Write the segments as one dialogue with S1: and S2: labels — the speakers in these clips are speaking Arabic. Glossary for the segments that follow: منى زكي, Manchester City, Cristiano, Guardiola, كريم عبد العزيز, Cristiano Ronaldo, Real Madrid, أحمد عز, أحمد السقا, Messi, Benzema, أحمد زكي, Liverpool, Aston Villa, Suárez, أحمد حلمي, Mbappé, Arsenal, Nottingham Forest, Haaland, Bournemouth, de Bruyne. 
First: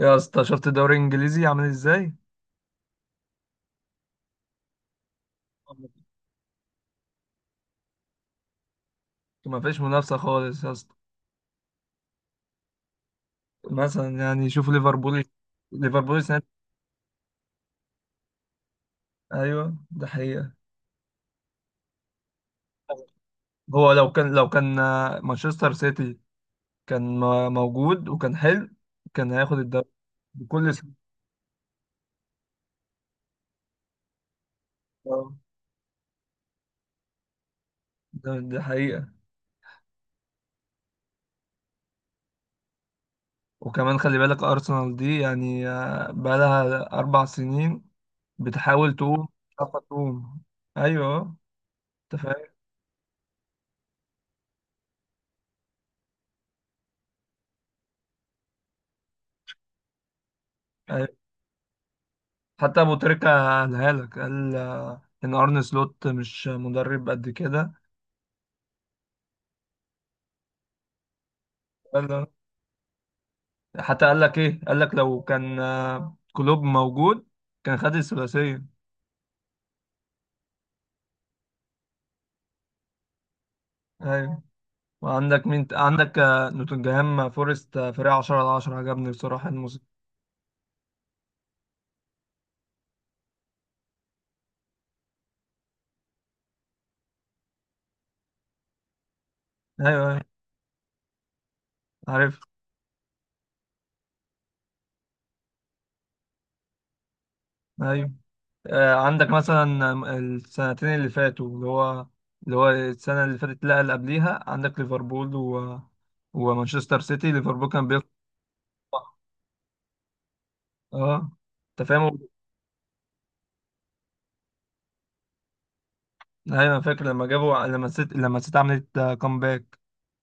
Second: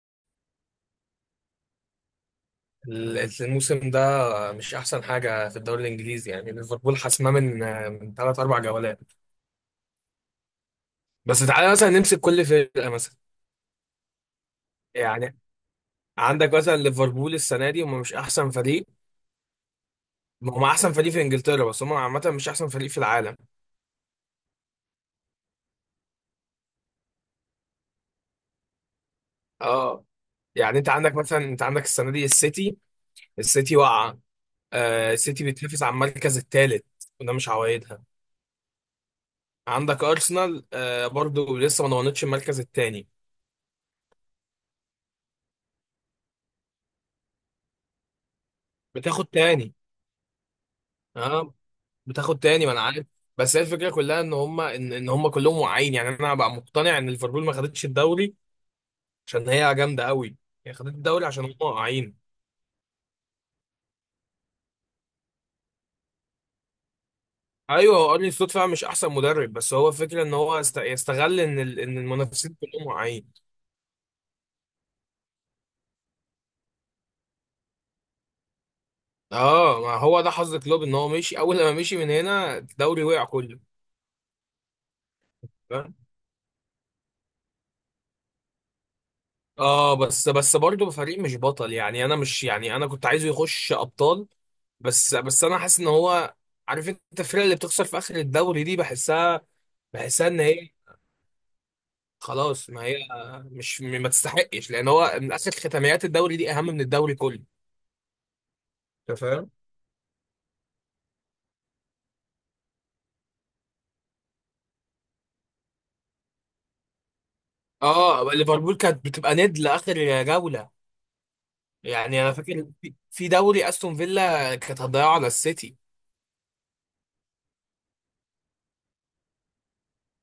S1: يا اسطى، شفت الدوري الانجليزي عامل ازاي؟
S2: الموسم ده مش احسن حاجه في الدوري الانجليزي، يعني ليفربول حاسماه من ثلاث اربع جولات.
S1: ما فيش منافسه خالص يا اسطى.
S2: بس تعالى مثلا نمسك كل فرقه. مثلا
S1: مثلا يعني شوف ليفربول.
S2: يعني
S1: ليفربول سنة.
S2: عندك مثلا ليفربول السنه دي، هم مش احسن فريق.
S1: ايوه ده حقيقه.
S2: هم احسن فريق في انجلترا، بس هم عامه مش احسن فريق في العالم.
S1: هو لو كان مانشستر سيتي موجود وكان حلو. كان هياخد الدوري
S2: اه،
S1: بكل
S2: يعني انت
S1: سنة.
S2: عندك مثلا، انت عندك السنه دي السيتي. السيتي واقعه. آه
S1: آه،
S2: السيتي بتنافس على المركز الثالث، وده مش عوايدها.
S1: ده حقيقه.
S2: عندك ارسنال، آه برضو لسه ما ضمنتش المركز الثاني.
S1: وكمان خلي بالك ارسنال دي، يعني بقالها اربع سنين بتحاول تقوم،
S2: بتاخد
S1: مش
S2: تاني.
S1: عارفة تقوم. ايوه.
S2: آه،
S1: انت
S2: بتاخد
S1: فاهم.
S2: تاني، ما انا عارف. بس هي الفكره كلها ان هم إن هم كلهم واعيين. يعني انا بقى مقتنع ان ليفربول ما خدتش الدوري عشان هي جامده قوي، هي خدت
S1: أيوه.
S2: الدوري عشان هم واعيين.
S1: حتى ابو تريكة قالها لك، قال ان ارن سلوت مش مدرب قد كده.
S2: ايوه، هو ارني سلوت فعلا مش احسن مدرب، بس هو فكره ان هو يستغل ان ان
S1: قال.
S2: المنافسين كلهم واعيين.
S1: حتى قال لك ايه؟ قال لك لو كان كلوب موجود كان خد الثلاثيه.
S2: اه، ما هو ده حظ كلوب ان هو مشي. اول لما مشي من هنا الدوري وقع كله.
S1: ايوه. عندك نوتنجهام فورست، فريق 10 على 10، عجبني بصراحه الموسم.
S2: اه بس برضه فريق مش بطل. يعني انا مش، يعني انا كنت عايزه يخش ابطال. بس انا حاسس ان هو، عارف انت الفرقه اللي بتخسر في اخر الدوري دي، بحسها.
S1: ايوه ايوه.
S2: بحسها ان هي
S1: عارف.
S2: خلاص، ما هي مش، ما تستحقش، لان هو من اخر ختاميات الدوري دي اهم من الدوري كله.
S1: ايوه.
S2: انت
S1: عندك
S2: فاهم؟
S1: مثلا السنتين اللي فاتوا، اللي هو السنه اللي فاتت، لا اللي قبليها، عندك ليفربول و... ومانشستر سيتي. ليفربول كان بيطلع.
S2: اه، ليفربول كانت بتبقى ند لاخر جوله.
S1: اه. انت
S2: يعني
S1: فاهم.
S2: انا فاكر في دوري استون فيلا كانت هتضيعه على السيتي.
S1: ايوه فاكر لما جابوا، لما الست عملت كومباك.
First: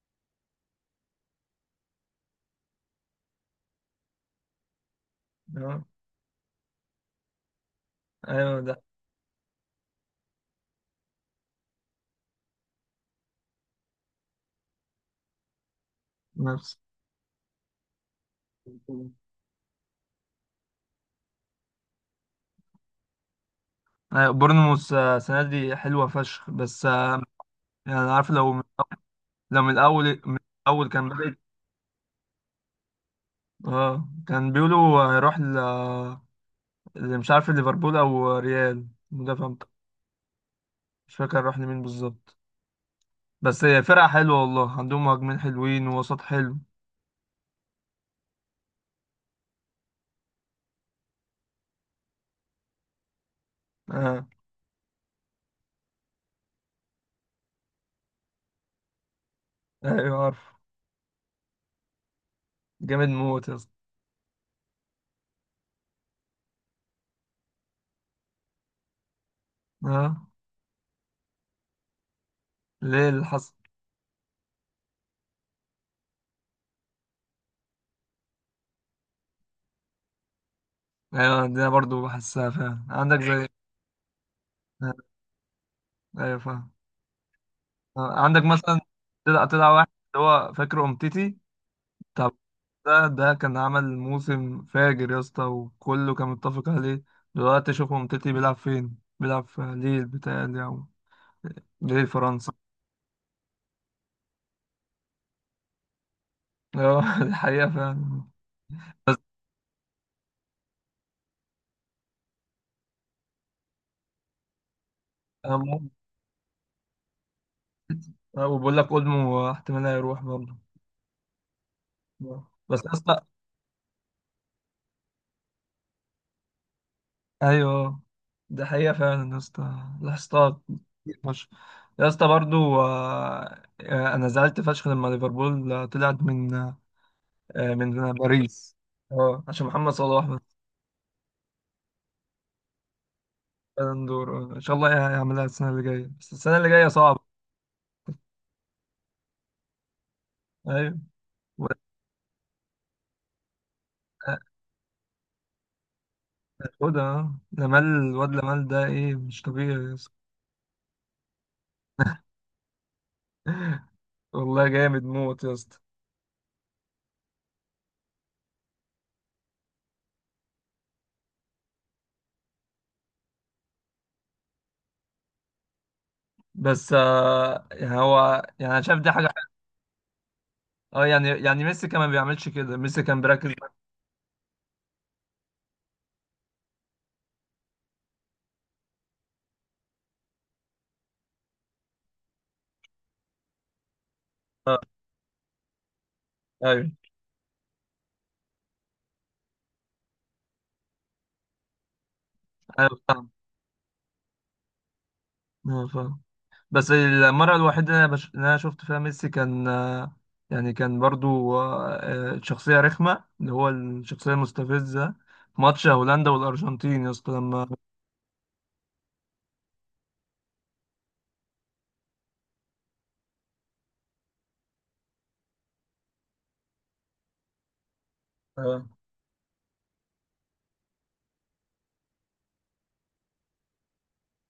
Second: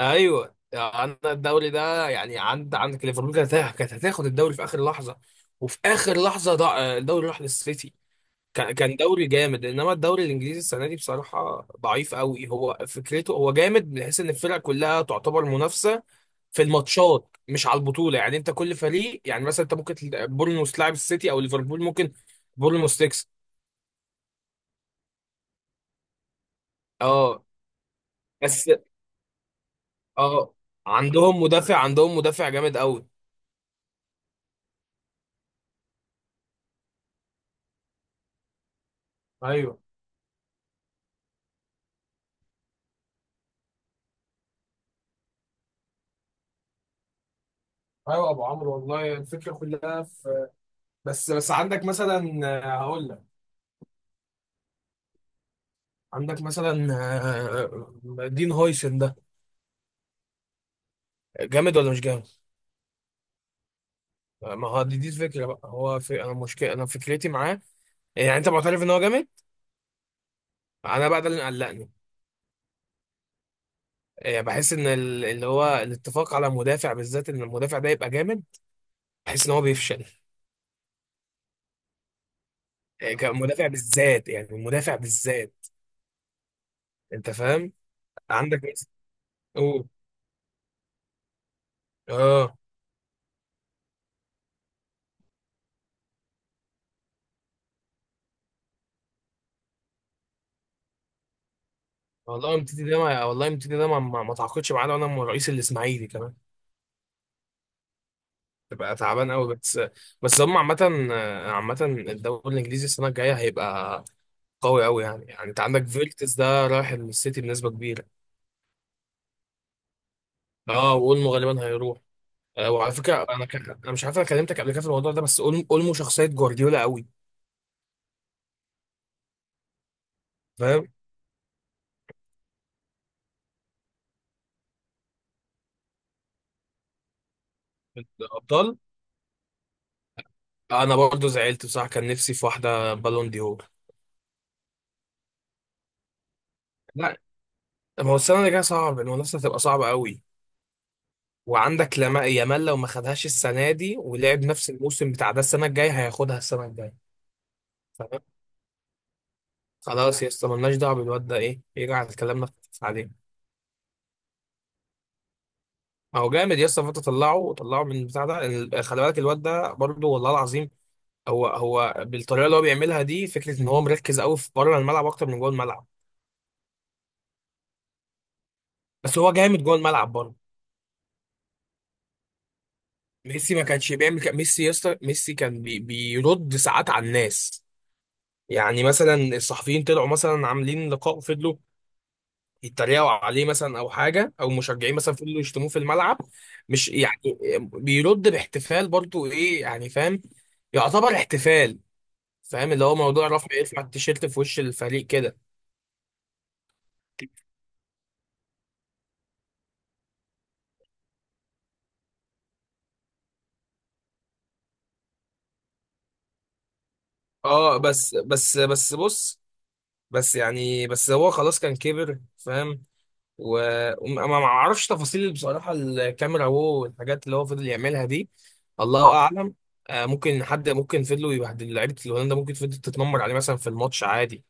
S2: ايوه، عندنا الدوري ده، يعني عند، عندك ليفربول كانت كانت هتاخد الدوري في اخر لحظه، وفي اخر لحظه ضاع الدوري راح للسيتي.
S1: ايوه
S2: كان
S1: ده.
S2: كان دوري جامد، انما الدوري الانجليزي السنه دي بصراحه ضعيف. قوي هو فكرته. هو جامد بحيث ان الفرق كلها تعتبر منافسه في
S1: نفس.
S2: الماتشات، مش على البطوله. يعني انت كل فريق، يعني مثلا انت ممكن بورنموث تلعب السيتي او ليفربول، ممكن بورنموث تكسب.
S1: ايوه، بورنموث السنه دي حلوه فشخ، بس
S2: اه
S1: يعني عارف، لو
S2: بس.
S1: لو من الاول، من
S2: اه،
S1: الاول كان بدأت.
S2: عندهم مدافع، عندهم مدافع جامد قوي.
S1: اه كان بيقولوا هيروح اللي مش عارف ليفربول او ريال، مدافع
S2: ايوه
S1: مش فاكر راح لمين بالظبط. بس هي فرقه حلوه والله، عندهم مهاجمين حلوين ووسط حلو.
S2: ايوه ابو عمرو، والله الفكره كلها في، بس عندك مثلا، هقول لك.
S1: اه.
S2: عندك مثلا، دين هويسن ده،
S1: ايوه عارف.
S2: جامد ولا مش جامد؟
S1: جامد موت يا اسطى.
S2: ما هو دي الفكره بقى. هو في انا مشكله، انا فكرتي معاه، يعني انت معترف ان هو جامد؟
S1: اه.
S2: انا بقى ده اللي قلقني.
S1: ليه اللي حصل؟
S2: بحس ان اللي هو الاتفاق على مدافع بالذات، ان المدافع ده يبقى جامد، بحس ان هو بيفشل.
S1: ايوه، ده برضو بحسها فعلا، عندك زي
S2: كمدافع بالذات، يعني المدافع بالذات.
S1: ايوه فاهم.
S2: انت فاهم؟
S1: عندك
S2: عندك
S1: مثلا.
S2: مثلا.
S1: طلع واحد،
S2: قول.
S1: اللي هو فاكر امتيتي. طب،
S2: اه،
S1: ده كان عمل موسم فاجر يا اسطى، وكله كان متفق عليه. دلوقتي شوف امتيتي بيلعب فين، بيلعب في ليل بتاعي او ليل فرنسا.
S2: والله متيتي ده ما، والله متيتي ده ما تعاقدش معانا، وانا من رئيس الاسماعيلي كمان.
S1: ايوه دي حقيقة فعلا.
S2: تبقى تعبان قوي. بس بس هم عامة. عامة الدوري الانجليزي السنة الجاية هيبقى قوي قوي، يعني يعني
S1: أنا
S2: انت عندك
S1: بقول-
S2: فيرتس ده رايح السيتي بنسبة كبيرة.
S1: وبقول لك اولمو احتمال هيروح برضه.
S2: اه، واولمو غالبا هيروح. آه،
S1: بس
S2: وعلى
S1: يا اسطى.
S2: فكرة انا انا مش عارف انا كلمتك قبل كده في الموضوع ده، بس اولمو شخصية جوارديولا قوي.
S1: ايوه. ده حقيقة فعلا يا اسطى، لاحظتها
S2: فاهم
S1: كتير فشخ. يا اسطى، برضو انا زعلت فشخ لما ليفربول طلعت من من باريس.
S2: الابطال.
S1: اه، عشان محمد صلاح بس.
S2: انا برضه زعلت بصراحة، كان نفسي في واحدة بالون دي هور.
S1: بالون دور. ان شاء الله هيعملها السنة اللي جاية، بس السنة اللي جاية
S2: لا،
S1: صعبة.
S2: ما هو السنة اللي جاية صعب. المنافسة هتبقى صعبة قوي.
S1: ايوه. و-
S2: وعندك لما يامال، لو ما خدهاش السنه دي
S1: آه،
S2: ولعب نفس الموسم بتاع ده، السنه الجايه هياخدها، السنه الجايه.
S1: خدها آه. لامال،
S2: تمام.
S1: الواد لامال ده ايه؟ مش طبيعي يا اسطى.
S2: خلاص يا اسطى، مالناش دعوه بالواد ده. ايه يرجع الكلام ده عليه.
S1: والله جامد موت يا اسطى.
S2: ما هو جامد يا اسطى. فانت طلعه طلعه من بتاع ده خلي بالك الواد ده برضه، والله العظيم. هو هو بالطريقه اللي هو بيعملها دي، فكره ان هو مركز قوي في بره الملعب اكتر من جوه الملعب.
S1: بس يعني هو، يعني انا شايف دي
S2: بس
S1: حاجة
S2: هو
S1: حلوة.
S2: جامد جوه الملعب برضه.
S1: اه يعني ميسي كمان ما بيعملش كده، ميسي كان بيركز.
S2: ميسي ما كانش بيعمل كده. ميسي يا اسطى، ميسي كان بيرد ساعات على الناس. يعني مثلا الصحفيين طلعوا مثلا عاملين لقاء، فضلوا يتريقوا عليه مثلا، او حاجه، او
S1: آه.
S2: مشجعين مثلا فضلوا يشتموه في الملعب. مش
S1: ايوه.
S2: يعني، بيرد باحتفال برضو. ايه يعني، فاهم؟ يعتبر احتفال. فاهم اللي هو
S1: ايوه
S2: موضوع
S1: فاهم.
S2: رفع، يرفع التيشيرت في وش الفريق كده.
S1: أيوة فاهم. بس المرة الوحيدة اللي اللي أنا شفت فيها ميسي كان يعني كان برضو شخصية رخمة، اللي هو الشخصية المستفزة، في ماتش هولندا والأرجنتين يا اسطى لما.
S2: اه بس بص. بس يعني، بس هو خلاص كان كبر. فاهم؟ وما ما اعرفش تفاصيل بصراحه، الكاميرا وهو والحاجات اللي هو فضل يعملها دي.
S1: آه.
S2: الله اعلم. آه، ممكن حد، ممكن فضلوا يبهدل لعيبه، الهولندا ممكن فضلت تتنمر عليه مثلا في الماتش عادي.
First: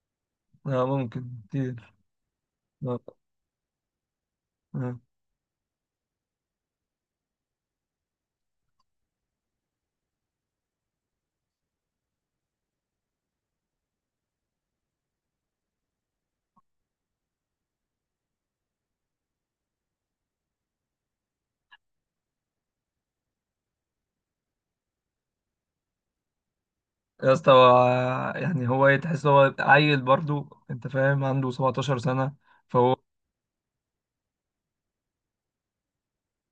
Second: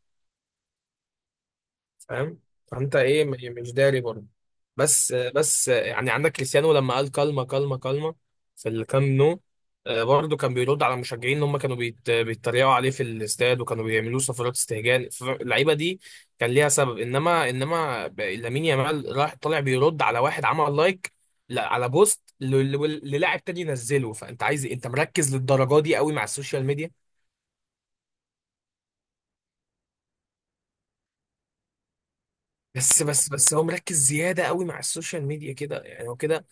S1: آه، ممكن كتير.
S2: فاهم؟ فانت
S1: آه.
S2: ايه، مش داري برضه.
S1: آه.
S2: بس يعني عندك كريستيانو لما قال كلمه كلمه كلمه في الكام نو، برضه كان بيرد على المشجعين ان هم كانوا بيتريقوا عليه في الاستاد، وكانوا بيعملوا صفارات استهجان. اللعيبه دي كان ليها سبب، انما انما لامين يامال راح طالع بيرد على واحد عمل لايك، لا، على بوست للاعب تاني ينزله. فانت عايز إيه؟ انت مركز للدرجه دي قوي مع السوشيال ميديا؟
S1: يا اسطى يعني هو إيه؟ تحس هو عيل برضو، أنت فاهم، عنده 17 سنة، فهو
S2: بس هو مركز زياده قوي مع السوشيال ميديا كده، يعني هو كده.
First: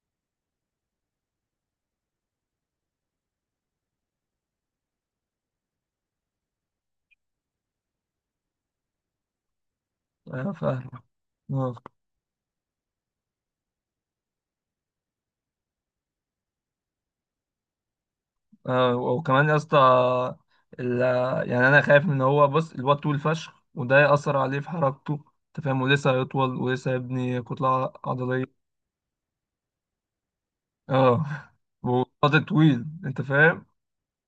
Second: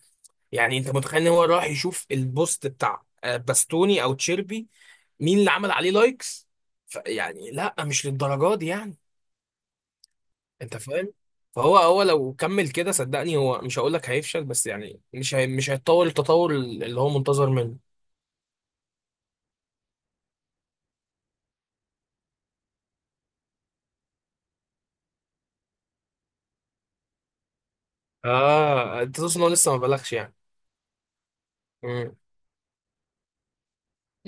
S2: يعني انت متخيل ان هو راح يشوف البوست بتاع باستوني او تشيربي، مين اللي عمل عليه لايكس؟ يعني لا، مش للدرجه دي يعني. انت
S1: فاهم.
S2: فاهم؟
S1: آه،
S2: فهو هو لو كمل كده، صدقني هو مش، هقول لك هيفشل، بس يعني مش، هي مش هيتطور التطور اللي هو منتظر منه.
S1: وكمان يا اسطى ال- يعني انا خايف ان هو، بص الواد طول فشخ، وده يأثر عليه في حركته. انت فاهم، ولسه هيطول ولسه هيبني كتلة عضلية.
S2: اه، انت تقصد ان هو لسه ما بلغش يعني.
S1: اه.
S2: امم
S1: وقد طويل، انت فاهم.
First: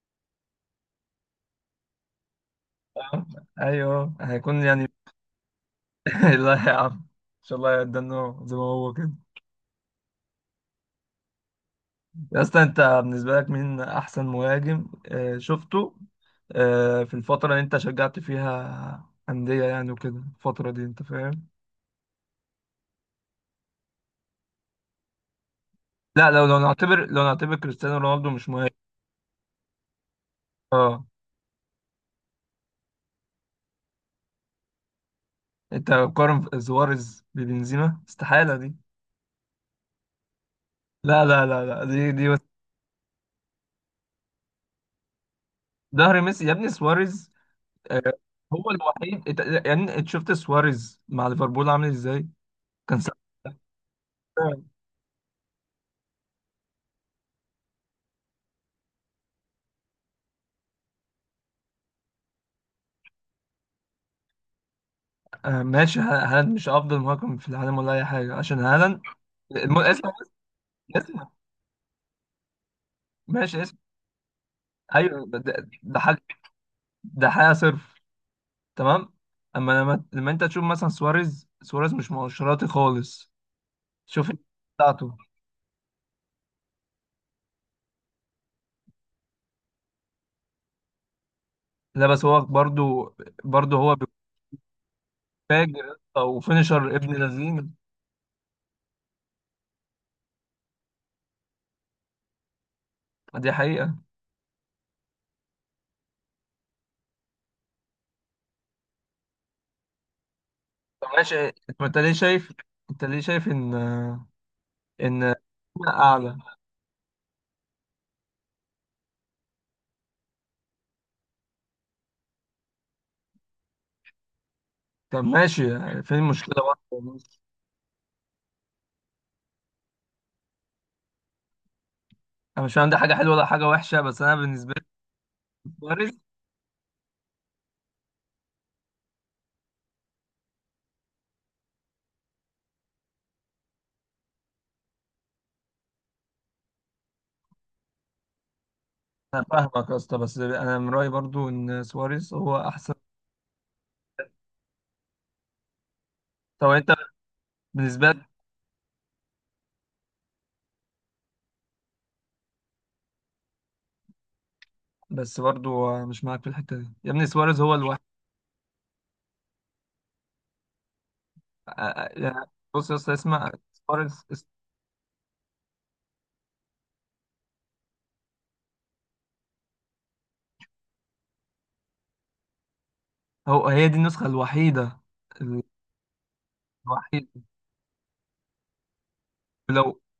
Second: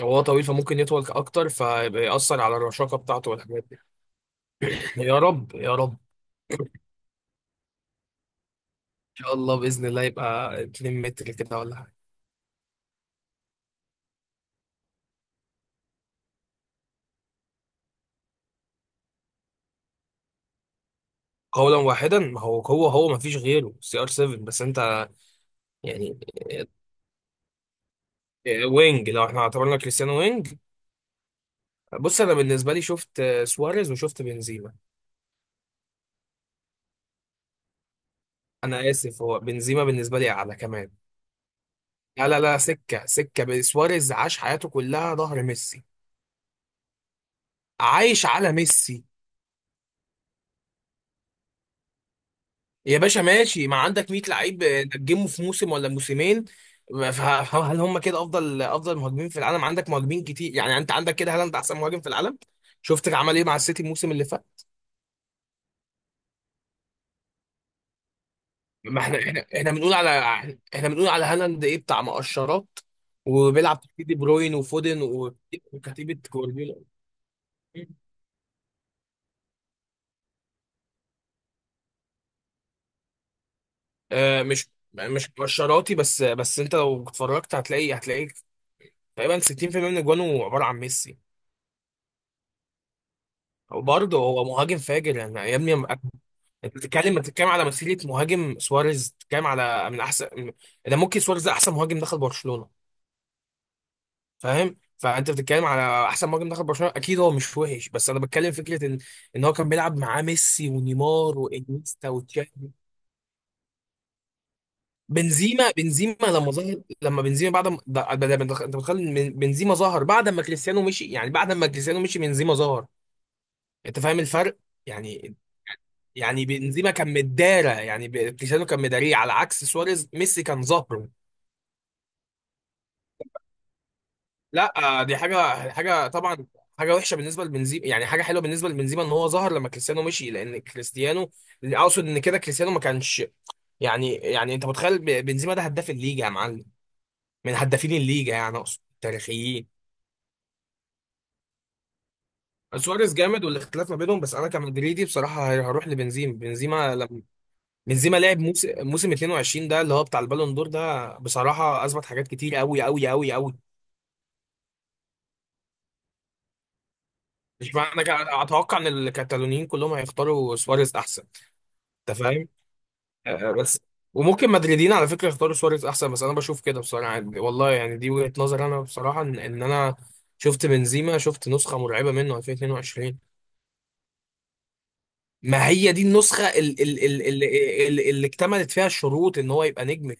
S2: هو طويل، فممكن يطول اكتر، فيبقى يأثر على الرشاقه
S1: آه.
S2: بتاعته والحاجات دي.
S1: ايوه هيكون يعني
S2: يا رب يا رب ان
S1: لا يا عم، ان شاء الله يدنا زي ما هو كده.
S2: شاء الله باذن الله يبقى 2 متر كده ولا حاجه.
S1: يا اسطى انت بالنسبة لك مين احسن مهاجم شفته في الفترة اللي انت شجعت فيها أندية، يعني وكده الفترة دي، انت فاهم.
S2: قولا واحدا، ما هو هو هو ما فيش غيره سي ار 7، بس انت يعني،
S1: لا، لو نعتبر كريستيانو رونالدو مش مهم.
S2: وينج. لو احنا اعتبرنا كريستيانو وينج.
S1: اه.
S2: بص، انا بالنسبه لي شفت سواريز، وشفت بنزيما.
S1: انت قارن سواريز ببنزيما؟ استحالة دي.
S2: انا اسف، هو بنزيما بالنسبه لي اعلى كمان.
S1: لا، لا، لا، لا،
S2: لا لا لا، سكه سواريز عاش حياته كلها ظهر ميسي،
S1: ظهر ميسي يا ابني سواريز. آه.
S2: عايش على
S1: هو
S2: ميسي.
S1: الوحيد يعني انت شفت سواريز مع ليفربول عامل ازاي.
S2: يا
S1: كان
S2: باشا ماشي، ما عندك 100 لعيب
S1: ساعتها
S2: نجمه في موسم ولا موسمين. هل هم كده افضل افضل مهاجمين في العالم؟ عندك مهاجمين كتير. يعني انت عندك كده، هل انت احسن مهاجم في العالم؟ شفت عمل ايه مع السيتي الموسم اللي فات.
S1: ماشي، هالاند مش افضل مهاجم في العالم ولا اي حاجة، عشان هالاند
S2: ما احنا بنقول على،
S1: اسمع.
S2: احنا بنقول على
S1: اسمع.
S2: هالاند ايه، بتاع مقشرات،
S1: ماشي اسمع.
S2: وبيلعب تحت دي بروين وفودن
S1: ايوه ده
S2: وكتيبة
S1: حاجة،
S2: جوارديولا.
S1: ده حاجة صرف. تمام. اما لما انت تشوف مثلا سواريز، مش مؤشراطي خالص. شوف.
S2: آه مش
S1: بتاعته.
S2: مش مقشراتي بس. بس انت لو اتفرجت هتلاقي تقريبا 60% من اجوانه عبارة عن ميسي.
S1: لا بس هو برضو، برضو هو
S2: وبرضه هو مهاجم فاجر، يعني يا ابني
S1: فاجر،
S2: أنا.
S1: او
S2: انت
S1: فينيشر ابن
S2: بتتكلم على
S1: لذين.
S2: مسيرة مهاجم. سواريز، بتتكلم على من احسن. ده ممكن سواريز ده احسن مهاجم دخل برشلونة.
S1: دي حقيقة.
S2: فاهم؟ فانت بتتكلم على احسن مهاجم دخل برشلونه، اكيد هو مش وحش، بس انا بتكلم فكره ان، ان هو كان بيلعب معاه ميسي
S1: طب
S2: ونيمار
S1: ماشي، طب انت
S2: وانيستا
S1: ليه شايف؟
S2: وتشافي.
S1: انت ليه شايف ان، ان
S2: بنزيما، بنزيما
S1: اعلى؟
S2: لما ظهر، لما بنزيما بعد ما ده انت متخيل إن بنزيما ظهر بعد ما كريستيانو مشي؟ يعني بعد ما كريستيانو مشي بنزيما ظهر. انت فاهم الفرق؟
S1: طب
S2: يعني،
S1: ماشي، يعني فين
S2: يعني
S1: المشكلة؟
S2: بنزيما كان
S1: برضه؟
S2: مدارة، يعني كريستيانو كان مداريه، على عكس سواريز ميسي كان ظهره.
S1: انا مش عندي حاجة حلوة ولا حاجة وحشة، بس انا بالنسبة
S2: لا،
S1: لي
S2: دي حاجه، حاجه
S1: سواريز.
S2: طبعا. حاجه وحشه بالنسبه لبنزيما، يعني حاجه حلوه بالنسبه لبنزيما ان هو ظهر لما كريستيانو مشي، لان كريستيانو، اقصد ان كده كريستيانو ما كانش، يعني يعني انت متخيل بنزيما ده هداف الليجا يا معلم، من هدافين الليجا، يعني اقصد
S1: انا
S2: تاريخيين.
S1: فاهمك يا اسطى، بس انا من رأيي برضو ان سواريز هو احسن.
S2: سواريز جامد، والاختلاف ما بينهم، بس انا كمدريدي بصراحه هروح لبنزيما.
S1: طب انت
S2: بنزيما لما،
S1: بالنسبة
S2: بنزيما
S1: لك؟
S2: لعب موسم، موسم 22 ده اللي هو بتاع البالون دور ده، بصراحه اثبت حاجات كتير قوي قوي قوي قوي.
S1: بس برضو مش معاك في الحتة دي، يا ابني سواريز هو
S2: مش
S1: الوحيد.
S2: معنى كده اتوقع ان الكتالونيين كلهم هيختاروا سواريز احسن. انت
S1: يعني
S2: فاهم؟
S1: بص يا اسطى اسمع.
S2: بس
S1: سواريز
S2: وممكن مدريدين على فكره يختاروا سواريز احسن، بس انا بشوف كده بصراحه، يعني والله، يعني دي وجهه نظر. انا بصراحه ان إن انا شفت بنزيما، شفت نسخه مرعبه منه 2022.
S1: هي دي النسخة الوحيدة،
S2: ما هي دي النسخه
S1: الوحيد.
S2: اللي اكتملت فيها الشروط ان هو يبقى
S1: ولو،
S2: نجم.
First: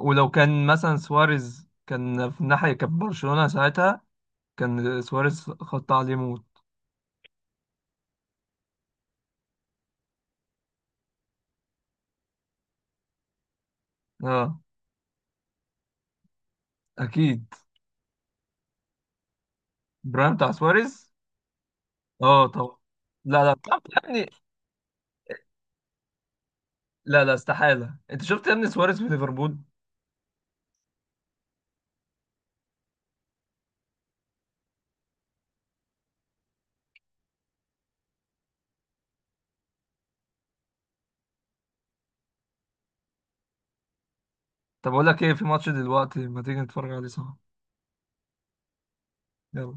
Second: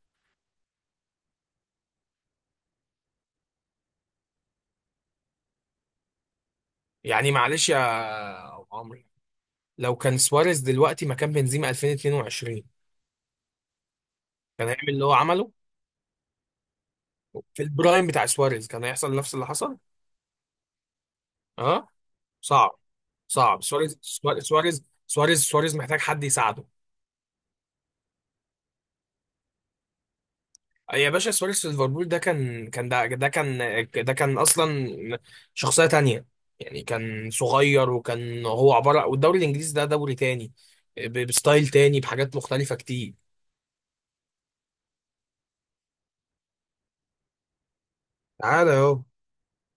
S1: ولو كان مثلا سواريز كان في الناحية، كان برشلونة ساعتها كان سواريز خط عليه موت.
S2: يعني معلش يا أبو عمرو، لو كان سواريز دلوقتي مكان بنزيما 2022
S1: اه.
S2: كان هيعمل اللي هو عمله.
S1: اكيد.
S2: في البرايم بتاع سواريز كان هيحصل نفس اللي حصل.
S1: برايم بتاع سواريز.
S2: اه
S1: اه
S2: صعب.
S1: طبعا. لا لا،
S2: صعب
S1: طب يا
S2: سواريز،
S1: ابني.
S2: سواريز محتاج حد يساعده.
S1: لا لا، استحالة، انت شفت يا ابني سواريز في ليفربول.
S2: يا باشا سواريز في ليفربول ده كان، كان ده، ده كان، ده كان اصلا شخصية تانية. يعني كان صغير، وكان هو عبارة، والدوري الانجليزي ده دوري تاني، بستايل تاني بحاجات مختلفة كتير.
S1: طب اقول لك ايه، في ماتش دلوقتي، ما تيجي نتفرج عليه سوا.
S2: تعالى اهو.
S1: يلا.